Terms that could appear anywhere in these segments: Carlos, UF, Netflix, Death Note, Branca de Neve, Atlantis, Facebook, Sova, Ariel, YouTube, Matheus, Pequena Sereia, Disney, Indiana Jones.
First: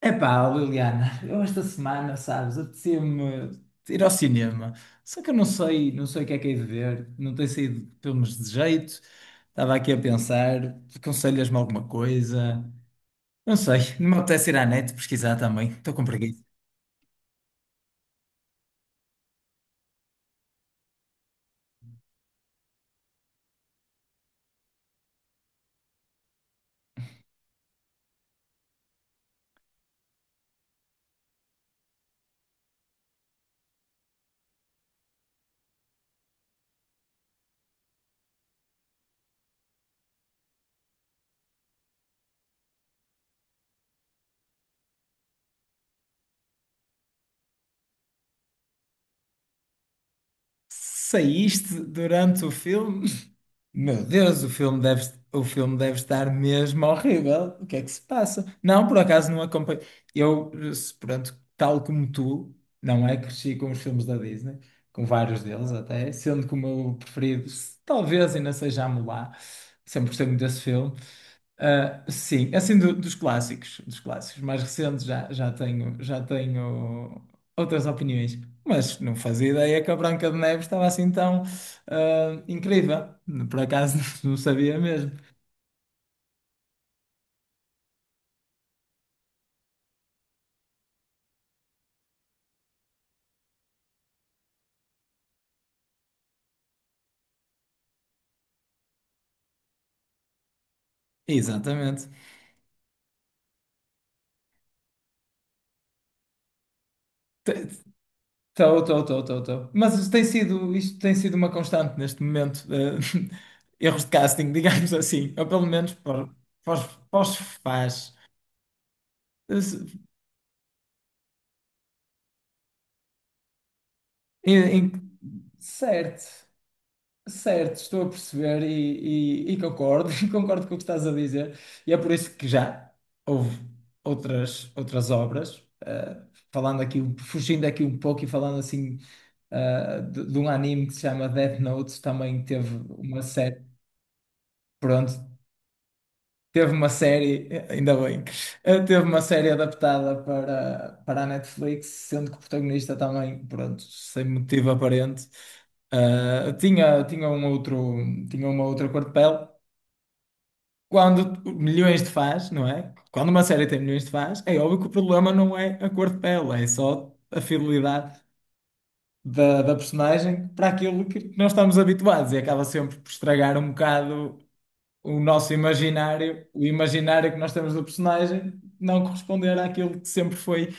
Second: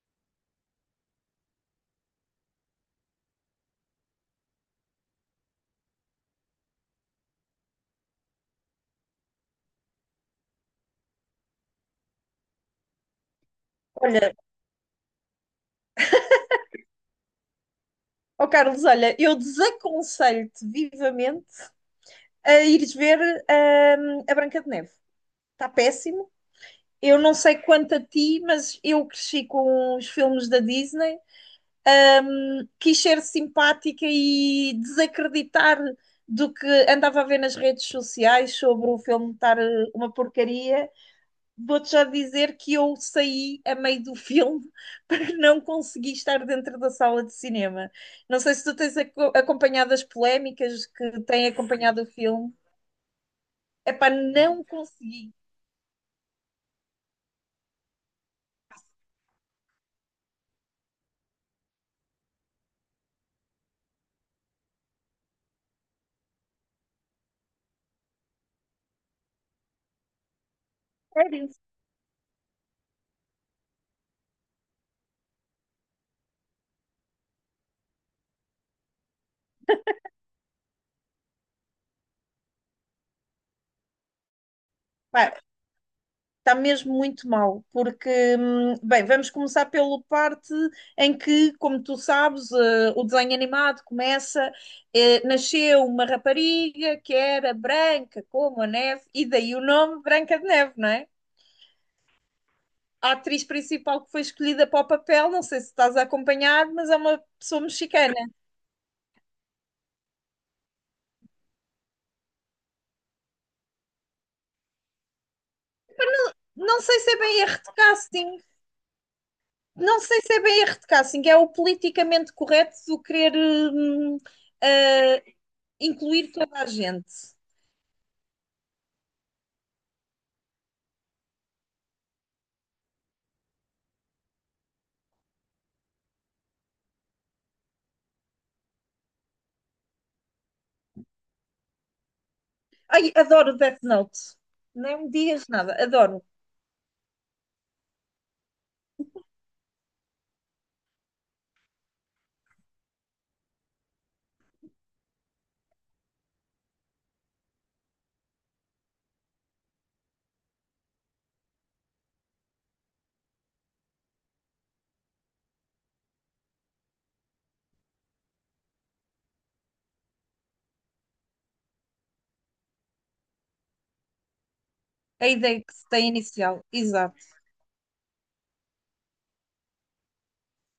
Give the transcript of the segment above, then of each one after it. Epá, Liliana, eu esta semana, sabes, apetecia-me ir ao cinema. Só que eu não sei, não sei o que é que hei de ver, não tenho saído filmes de jeito. Estava aqui a pensar, aconselhas-me alguma coisa? Não sei, não me Olha, apetece ir à net pesquisar também, estou com preguiça. ó Carlos, olha, eu desaconselho-te vivamente a ires ver a Branca de Neve. Está péssimo. Eu não sei quanto a ti, mas eu cresci com os filmes da Disney, quis ser simpática e desacreditar do que andava a ver nas redes sociais sobre o filme estar uma porcaria. Vou-te já dizer que eu saí a meio do filme para não conseguir estar dentro da sala de cinema. Não sei se tu tens acompanhado as polémicas que têm Saíste acompanhado o durante o filme. filme? Meu Epá, Deus, não consegui. o filme deve estar mesmo horrível. O que é que se passa? Não, por acaso não acompanho. Eu, pronto, tal como tu, não é? Cresci com os filmes da Disney, com vários deles até, sendo que o meu preferido, talvez ainda seja Mulan. Sempre gostei muito desse filme. Sério? Ah, sim, é assim dos clássicos mais recentes já, já tenho outras opiniões, mas não fazia ideia que a Branca de Neve estava assim tão incrível. Por acaso não sabia mesmo. Pá, está mesmo muito mal, porque, bem, vamos começar pela parte em que, como tu sabes, o desenho animado começa, eh, nasceu uma rapariga que era branca como a neve, e daí o nome Branca de Neve, não é? Exatamente. A atriz principal que foi escolhida para o papel, não sei se estás a acompanhar, mas é uma pessoa mexicana. Estou. Mas isto tem sido uma constante neste momento. Erros de casting, digamos assim. Ou pelo menos para, para, Não sei se é para os bem erro de fãs. casting, Eh, se- não sei se é bem erro de casting, é o politicamente correto do querer em- em- incluir Certo. toda a gente. Certo, estou a perceber e e concordo, concordo com o que estás a dizer. E é por isso que já houve outras, outras obras, falando aqui, fugindo aqui um pouco e falando assim, de um anime que se chama Death Note, também teve Ai, uma adoro série, Death Note, nem me pronto, digas nada, adoro teve uma série, ainda bem, teve uma série adaptada para, para a Netflix, sendo que o protagonista também, pronto, sem motivo aparente, tinha tinha uma outra cor de pele. Quando milhões de fãs, não é? Quando uma série tem milhões de fãs, é óbvio que o problema não é a cor de pele, é só a fidelidade da, da personagem para aquilo que nós estamos habituados e acaba sempre por estragar um bocado o a nosso ideia que se tem imaginário, o inicial, exato. imaginário que nós temos do personagem, não corresponder àquilo que sempre foi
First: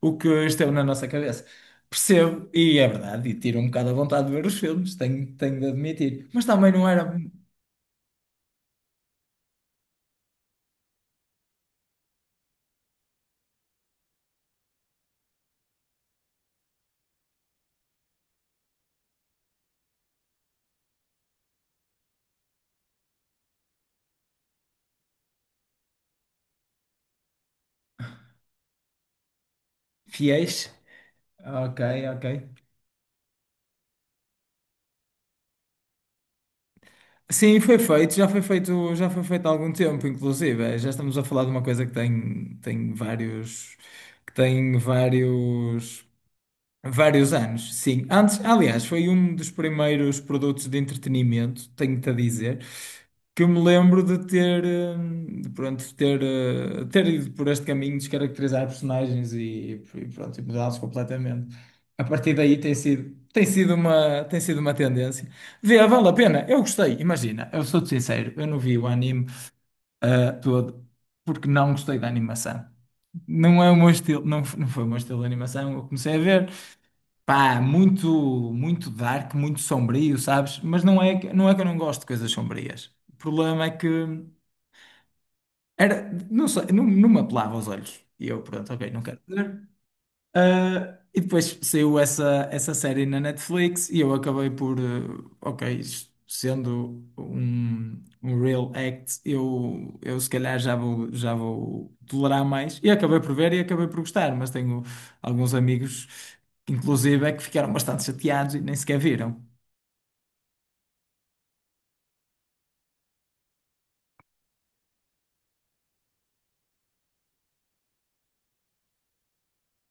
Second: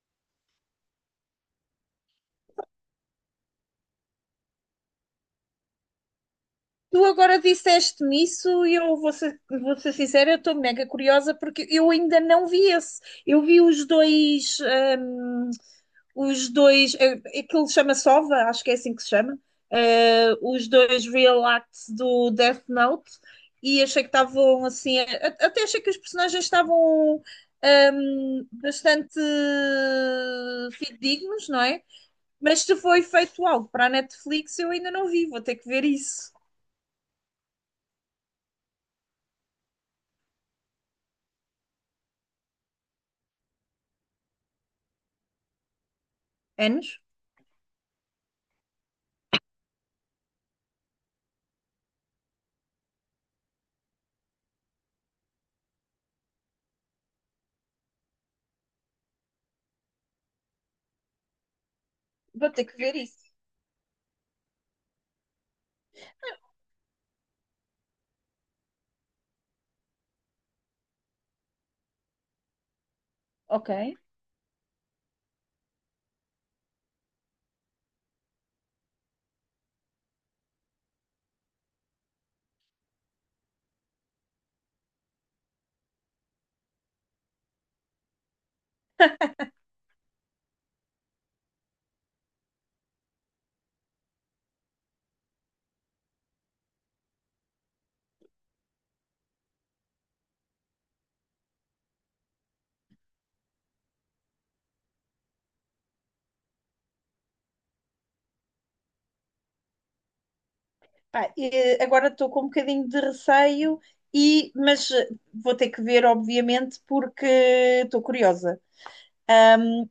o que esteve na nossa cabeça. Percebo, e é verdade, e tiro um bocado a vontade de ver os filmes, tenho, tenho de admitir. Mas também não Tu era agora disseste-me isso e eu vou ser sincera, eu estou mega curiosa porque eu ainda não vi esse. Eu vi hum, os dois, aquilo chama Sova, acho que é assim que se chama, eh, os dois real acts do Death Note e achei que estavam assim, até achei que os personagens estavam bastante fiéis. dignos, não Ok, é? ok. Mas se foi feito algo para a Netflix, eu ainda não vi, vou ter que ver isso. Sim, foi feito, já foi feito, já foi feito há algum tempo, inclusive. Já estamos a falar de uma coisa que tem, tem vários, que tem vários Anos? vários anos, sim. Antes, aliás, foi um dos primeiros produtos de entretenimento, tenho-te a dizer, que eu me lembro de ter, de, pronto, de ter, ter ido por este caminho, de descaracterizar personagens e pronto, e mudá-los completamente. A partir Vou daí ter que ver isso. Tem sido uma tendência. Vê, vale a pena, eu gostei, imagina, eu sou-te sincero, eu não vi o anime, todo, porque não gostei da animação. Não é Ok. o meu estilo, não, não foi o meu estilo de animação, eu comecei a ver. Pá, muito, muito dark, muito sombrio, sabes? Mas não é, não é que eu não gosto de coisas sombrias. O problema é que era, não sei, não, me apelava aos olhos. E eu, pronto, ok, não quero ver. Ah, e depois saiu essa, essa série na Netflix e eu acabei por, ok, isto sendo um, um real act, eu se calhar já vou tolerar mais. E acabei por ver e acabei por gostar, mas tenho alguns amigos, inclusive, é que ficaram bastante chateados e nem sequer viram. Pá, agora estou com um bocadinho de receio, e, mas vou ter que ver, obviamente, porque estou curiosa.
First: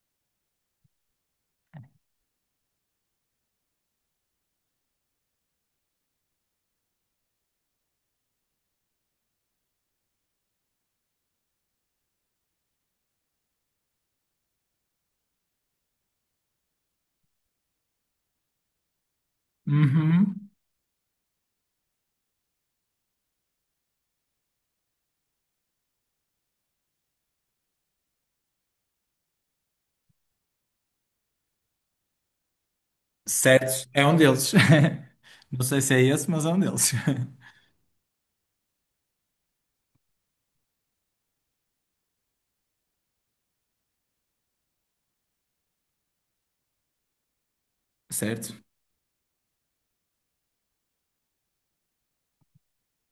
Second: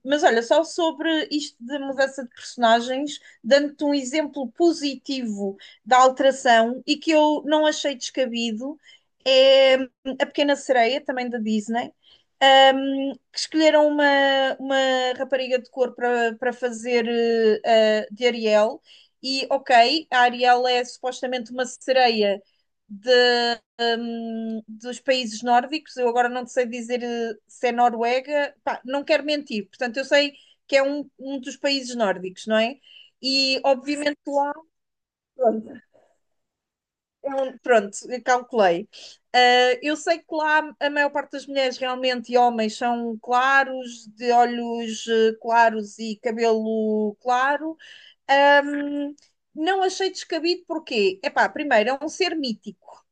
Mas olha, só sobre isto de mudança de personagens, dando-te um exemplo positivo da alteração e que eu não achei descabido, é a Pequena Sereia, também da Disney, um, que escolheram uma rapariga de cor para para fazer de Ariel. E ok, a Uhum. Ariel é supostamente uma sereia de dos países nórdicos. Eu agora não te sei dizer se é Noruega, pá, não quero mentir. Portanto, eu sei que é um dos países nórdicos, não é? E Certo, é um obviamente deles. lá, Não sei pronto, se é esse, mas é um deles. Pronto, eu calculei. Ah, eu sei que lá a maior parte das mulheres realmente e homens são claros, de olhos claros e cabelo claro. Certo. Ahm, não achei descabido porque, epá, primeiro, é um ser mítico.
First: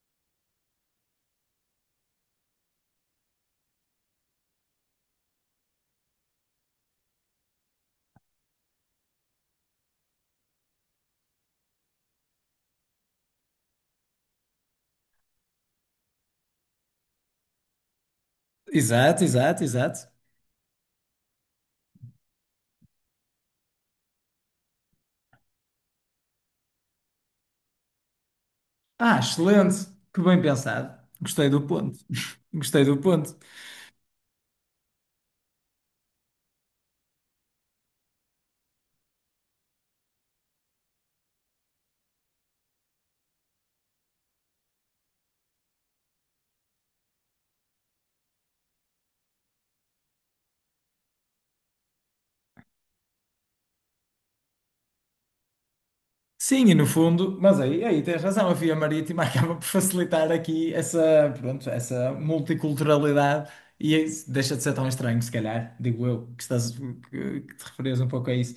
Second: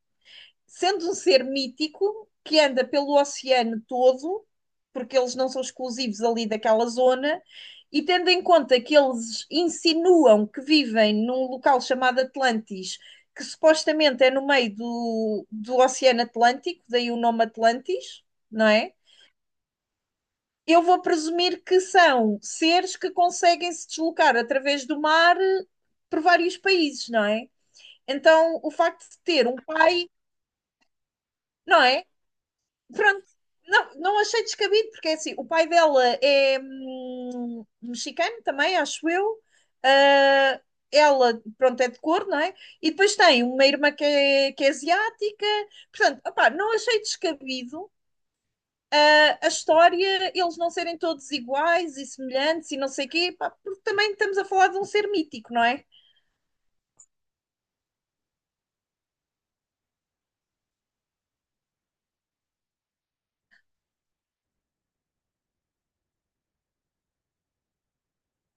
Sendo um ser mítico que anda pelo oceano todo, porque eles não são exclusivos ali daquela zona, e tendo em conta que eles insinuam que vivem num local chamado Atlantis, que supostamente é no meio do, do Oceano Atlântico, daí o nome Atlantis, não é? Exato, exato, exato. Eu vou presumir que são seres que conseguem se deslocar através do mar por vários países, não é? Então, o facto de Ah, ter um excelente! pai, Que bem pensado. Gostei do não ponto. é? Gostei do Pronto, ponto. não, não achei descabido, porque é assim, o pai dela é mexicano também, acho eu. Ah, ela, pronto, é de cor, não é? E depois tem uma irmã que é asiática. Portanto, opá, não achei descabido a história, eles não serem todos iguais e semelhantes e não sei o quê, pá, porque também estamos a falar de um ser mítico, não é? Sim, e no fundo, mas aí, aí tens razão, a via marítima acaba por facilitar aqui essa, pronto, essa multiculturalidade e é isso deixa de ser tão estranho, se calhar, digo eu, que estás, que te referias um pouco a isso.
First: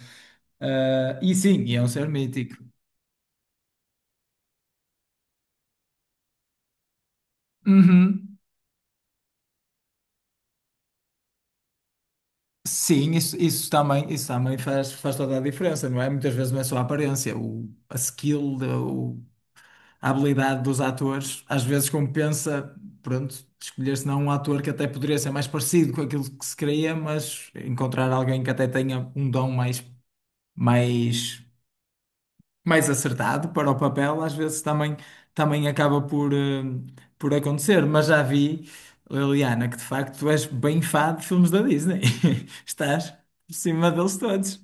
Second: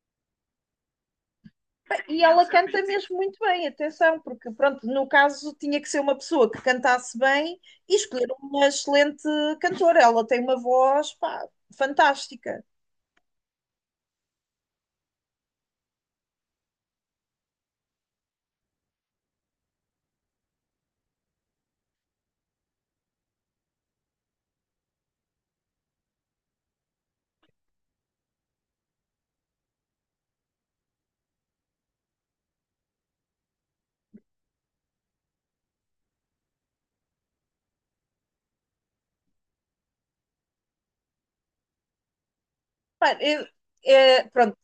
Ah, e sim, e é um ser E ela mítico. canta mesmo muito bem, atenção, porque pronto, no caso tinha que ser uma pessoa que cantasse bem e escolher Uhum. uma excelente cantora. Ela tem uma voz, pá, fantástica. Sim, isso, isso também faz, faz toda a diferença, não é? Muitas vezes não é só a aparência, o, a skill, a habilidade dos atores, às vezes compensa, pronto, escolher se não um ator que até poderia ser mais parecido com aquilo que se queria, mas encontrar alguém que até tenha um dom mais, mais, mais acertado para o papel, às vezes também, também acaba por, por acontecer. Mas já vi, Liliana, que de facto tu és bem fã de filmes da Disney. Estás Pá, por cima deles é, pronto, todos.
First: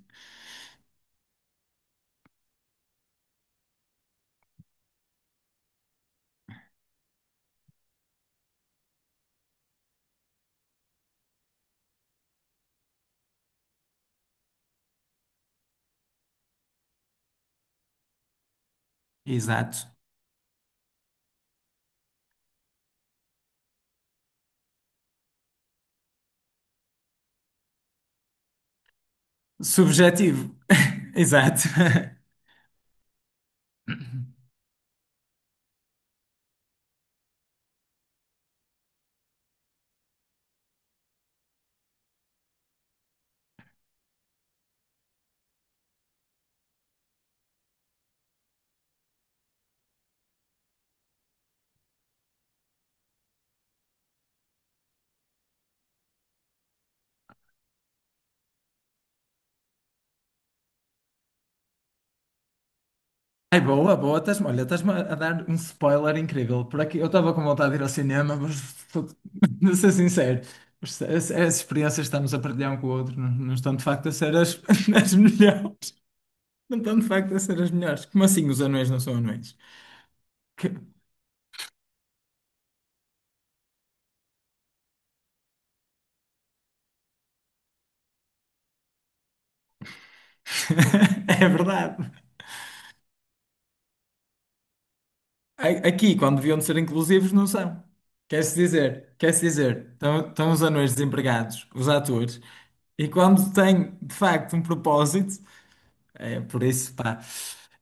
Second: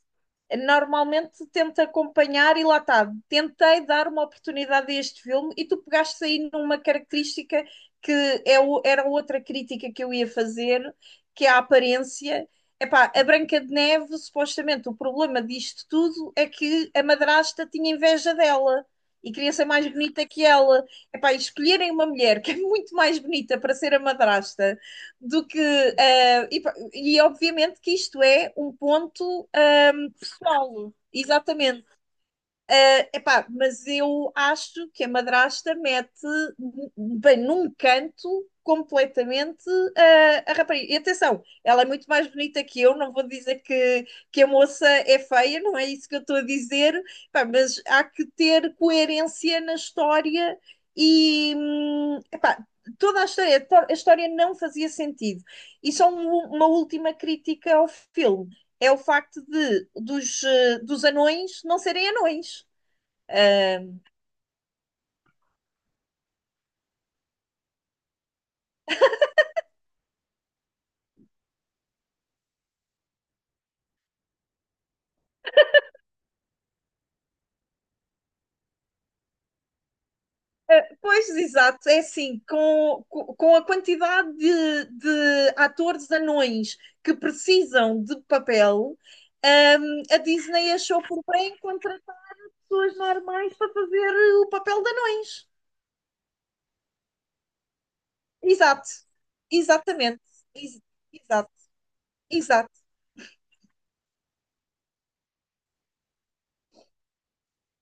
normalmente tento acompanhar e lá está, tentei dar uma oportunidade a este filme e tu pegaste aí numa característica que é era outra crítica que eu ia fazer, que é a aparência. Epá, a Branca de Neve, supostamente, o problema disto tudo é que a madrasta tinha inveja dela e queria ser Exato. mais bonita que ela. Epá, e escolherem uma mulher que é muito mais bonita para ser a madrasta do que. E, pá, e obviamente que isto é um ponto. Eh, Subjetivo. solo. Exato. Exatamente. Epá, mas eu acho que a madrasta mete bem num canto completamente a rapariga. E atenção, ela é muito mais bonita que eu, não vou dizer que a moça é feia, não é isso que eu estou a dizer, epá, mas há que ter coerência na história e epá, toda a história, a história não fazia sentido. E só uma última crítica ao filme é o facto de dos, dos anões não serem anões. Ai, boa, Uh, boa. Estás-me, olha, estás-me a dar um spoiler incrível. Por aqui, eu estava com vontade de ir ao cinema, mas de ser sincero, as experiências que estamos a partilhar um com o outro não, não estão de facto a ser as, as melhores. Não estão de facto a ser as melhores. Como assim os anões não são anões? Que- pois, exato, é assim, com a quantidade de atores anões que precisam de papel, um, a Disney achou por É bem verdade. contratar pessoas normais para fazer o papel de anões. A- Aqui, quando deviam de ser inclusivos, não são. Exato, Quer-se dizer, exatamente, estão, estão os Ex- anões exato, desempregados, os atores, exato. e quando têm de facto um propósito. É, por isso, pá,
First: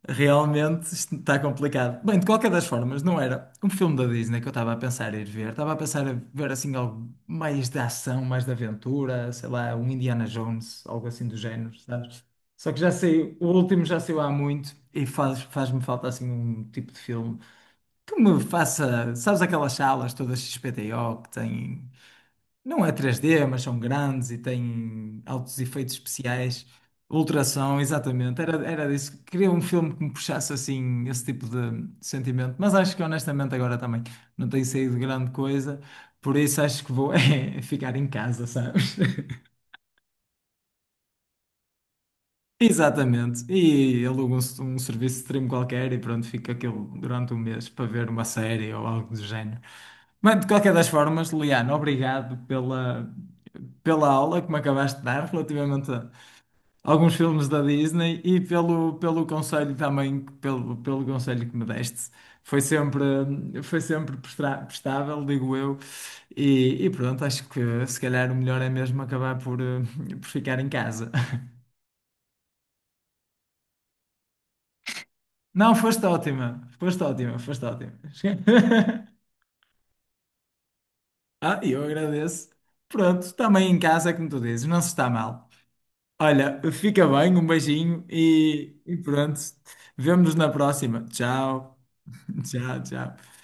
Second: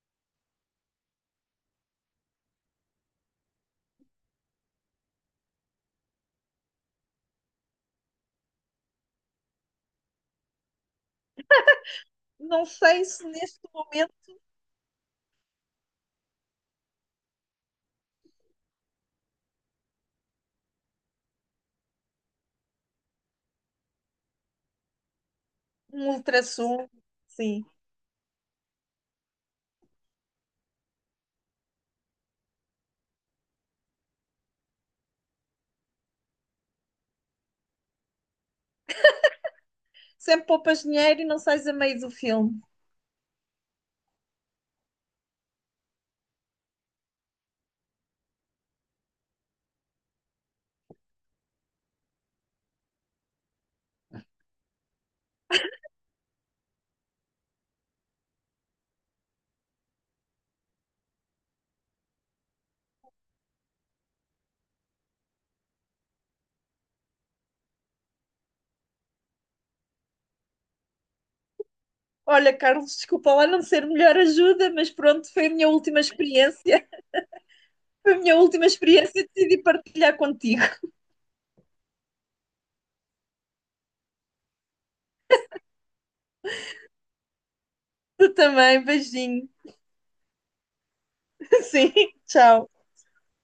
realmente isto está complicado. Bem, de qualquer das formas, não era um filme da Disney que eu estava a pensar ir ver. Estava a pensar em ver assim algo mais de ação, mais de aventura, sei lá, um Indiana Jones, algo assim do género, sabes? Não Só que já sei se sei, o neste último já saiu há momento muito e faz, faz-me falta assim um tipo de filme que me faça, sabes, aquelas salas todas XPTO que têm não é 3D, mas são grandes e têm altos efeitos um especiais. ultrassom, sim. Ultrassom, exatamente. Era, era disso. Queria um filme que me puxasse assim, esse tipo de sentimento. Mas acho que honestamente agora também não tem saído grande coisa. Por isso acho que vou é, ficar em casa, sabe? Sempre poupas dinheiro e não sais a meio do filme. Exatamente. E alugam um, um serviço de stream qualquer e pronto, fica aquilo durante um mês para ver uma série ou algo do género. Mas de qualquer das formas, Liano, obrigado pela, pela aula que me acabaste de dar relativamente a alguns filmes da Disney e pelo, pelo conselho também, pelo, pelo conselho que me deste. Foi sempre, foi sempre prestável, digo eu. E pronto, acho que se calhar o melhor é mesmo acabar por, por ficar em casa. Olha, Carlos, desculpa lá não ser melhor ajuda, mas pronto, foi a minha Não, última foste ótima, experiência. foste ótima, foste ótima. Foi a minha última experiência e decidi partilhar contigo. Ah, e eu agradeço. Pronto, também em casa, como tu dizes, não se está mal. Olha, fica bem, um beijinho Tu também, e pronto. beijinho. Vemo-nos na próxima. Tchau, Sim, tchau, tchau. tchau.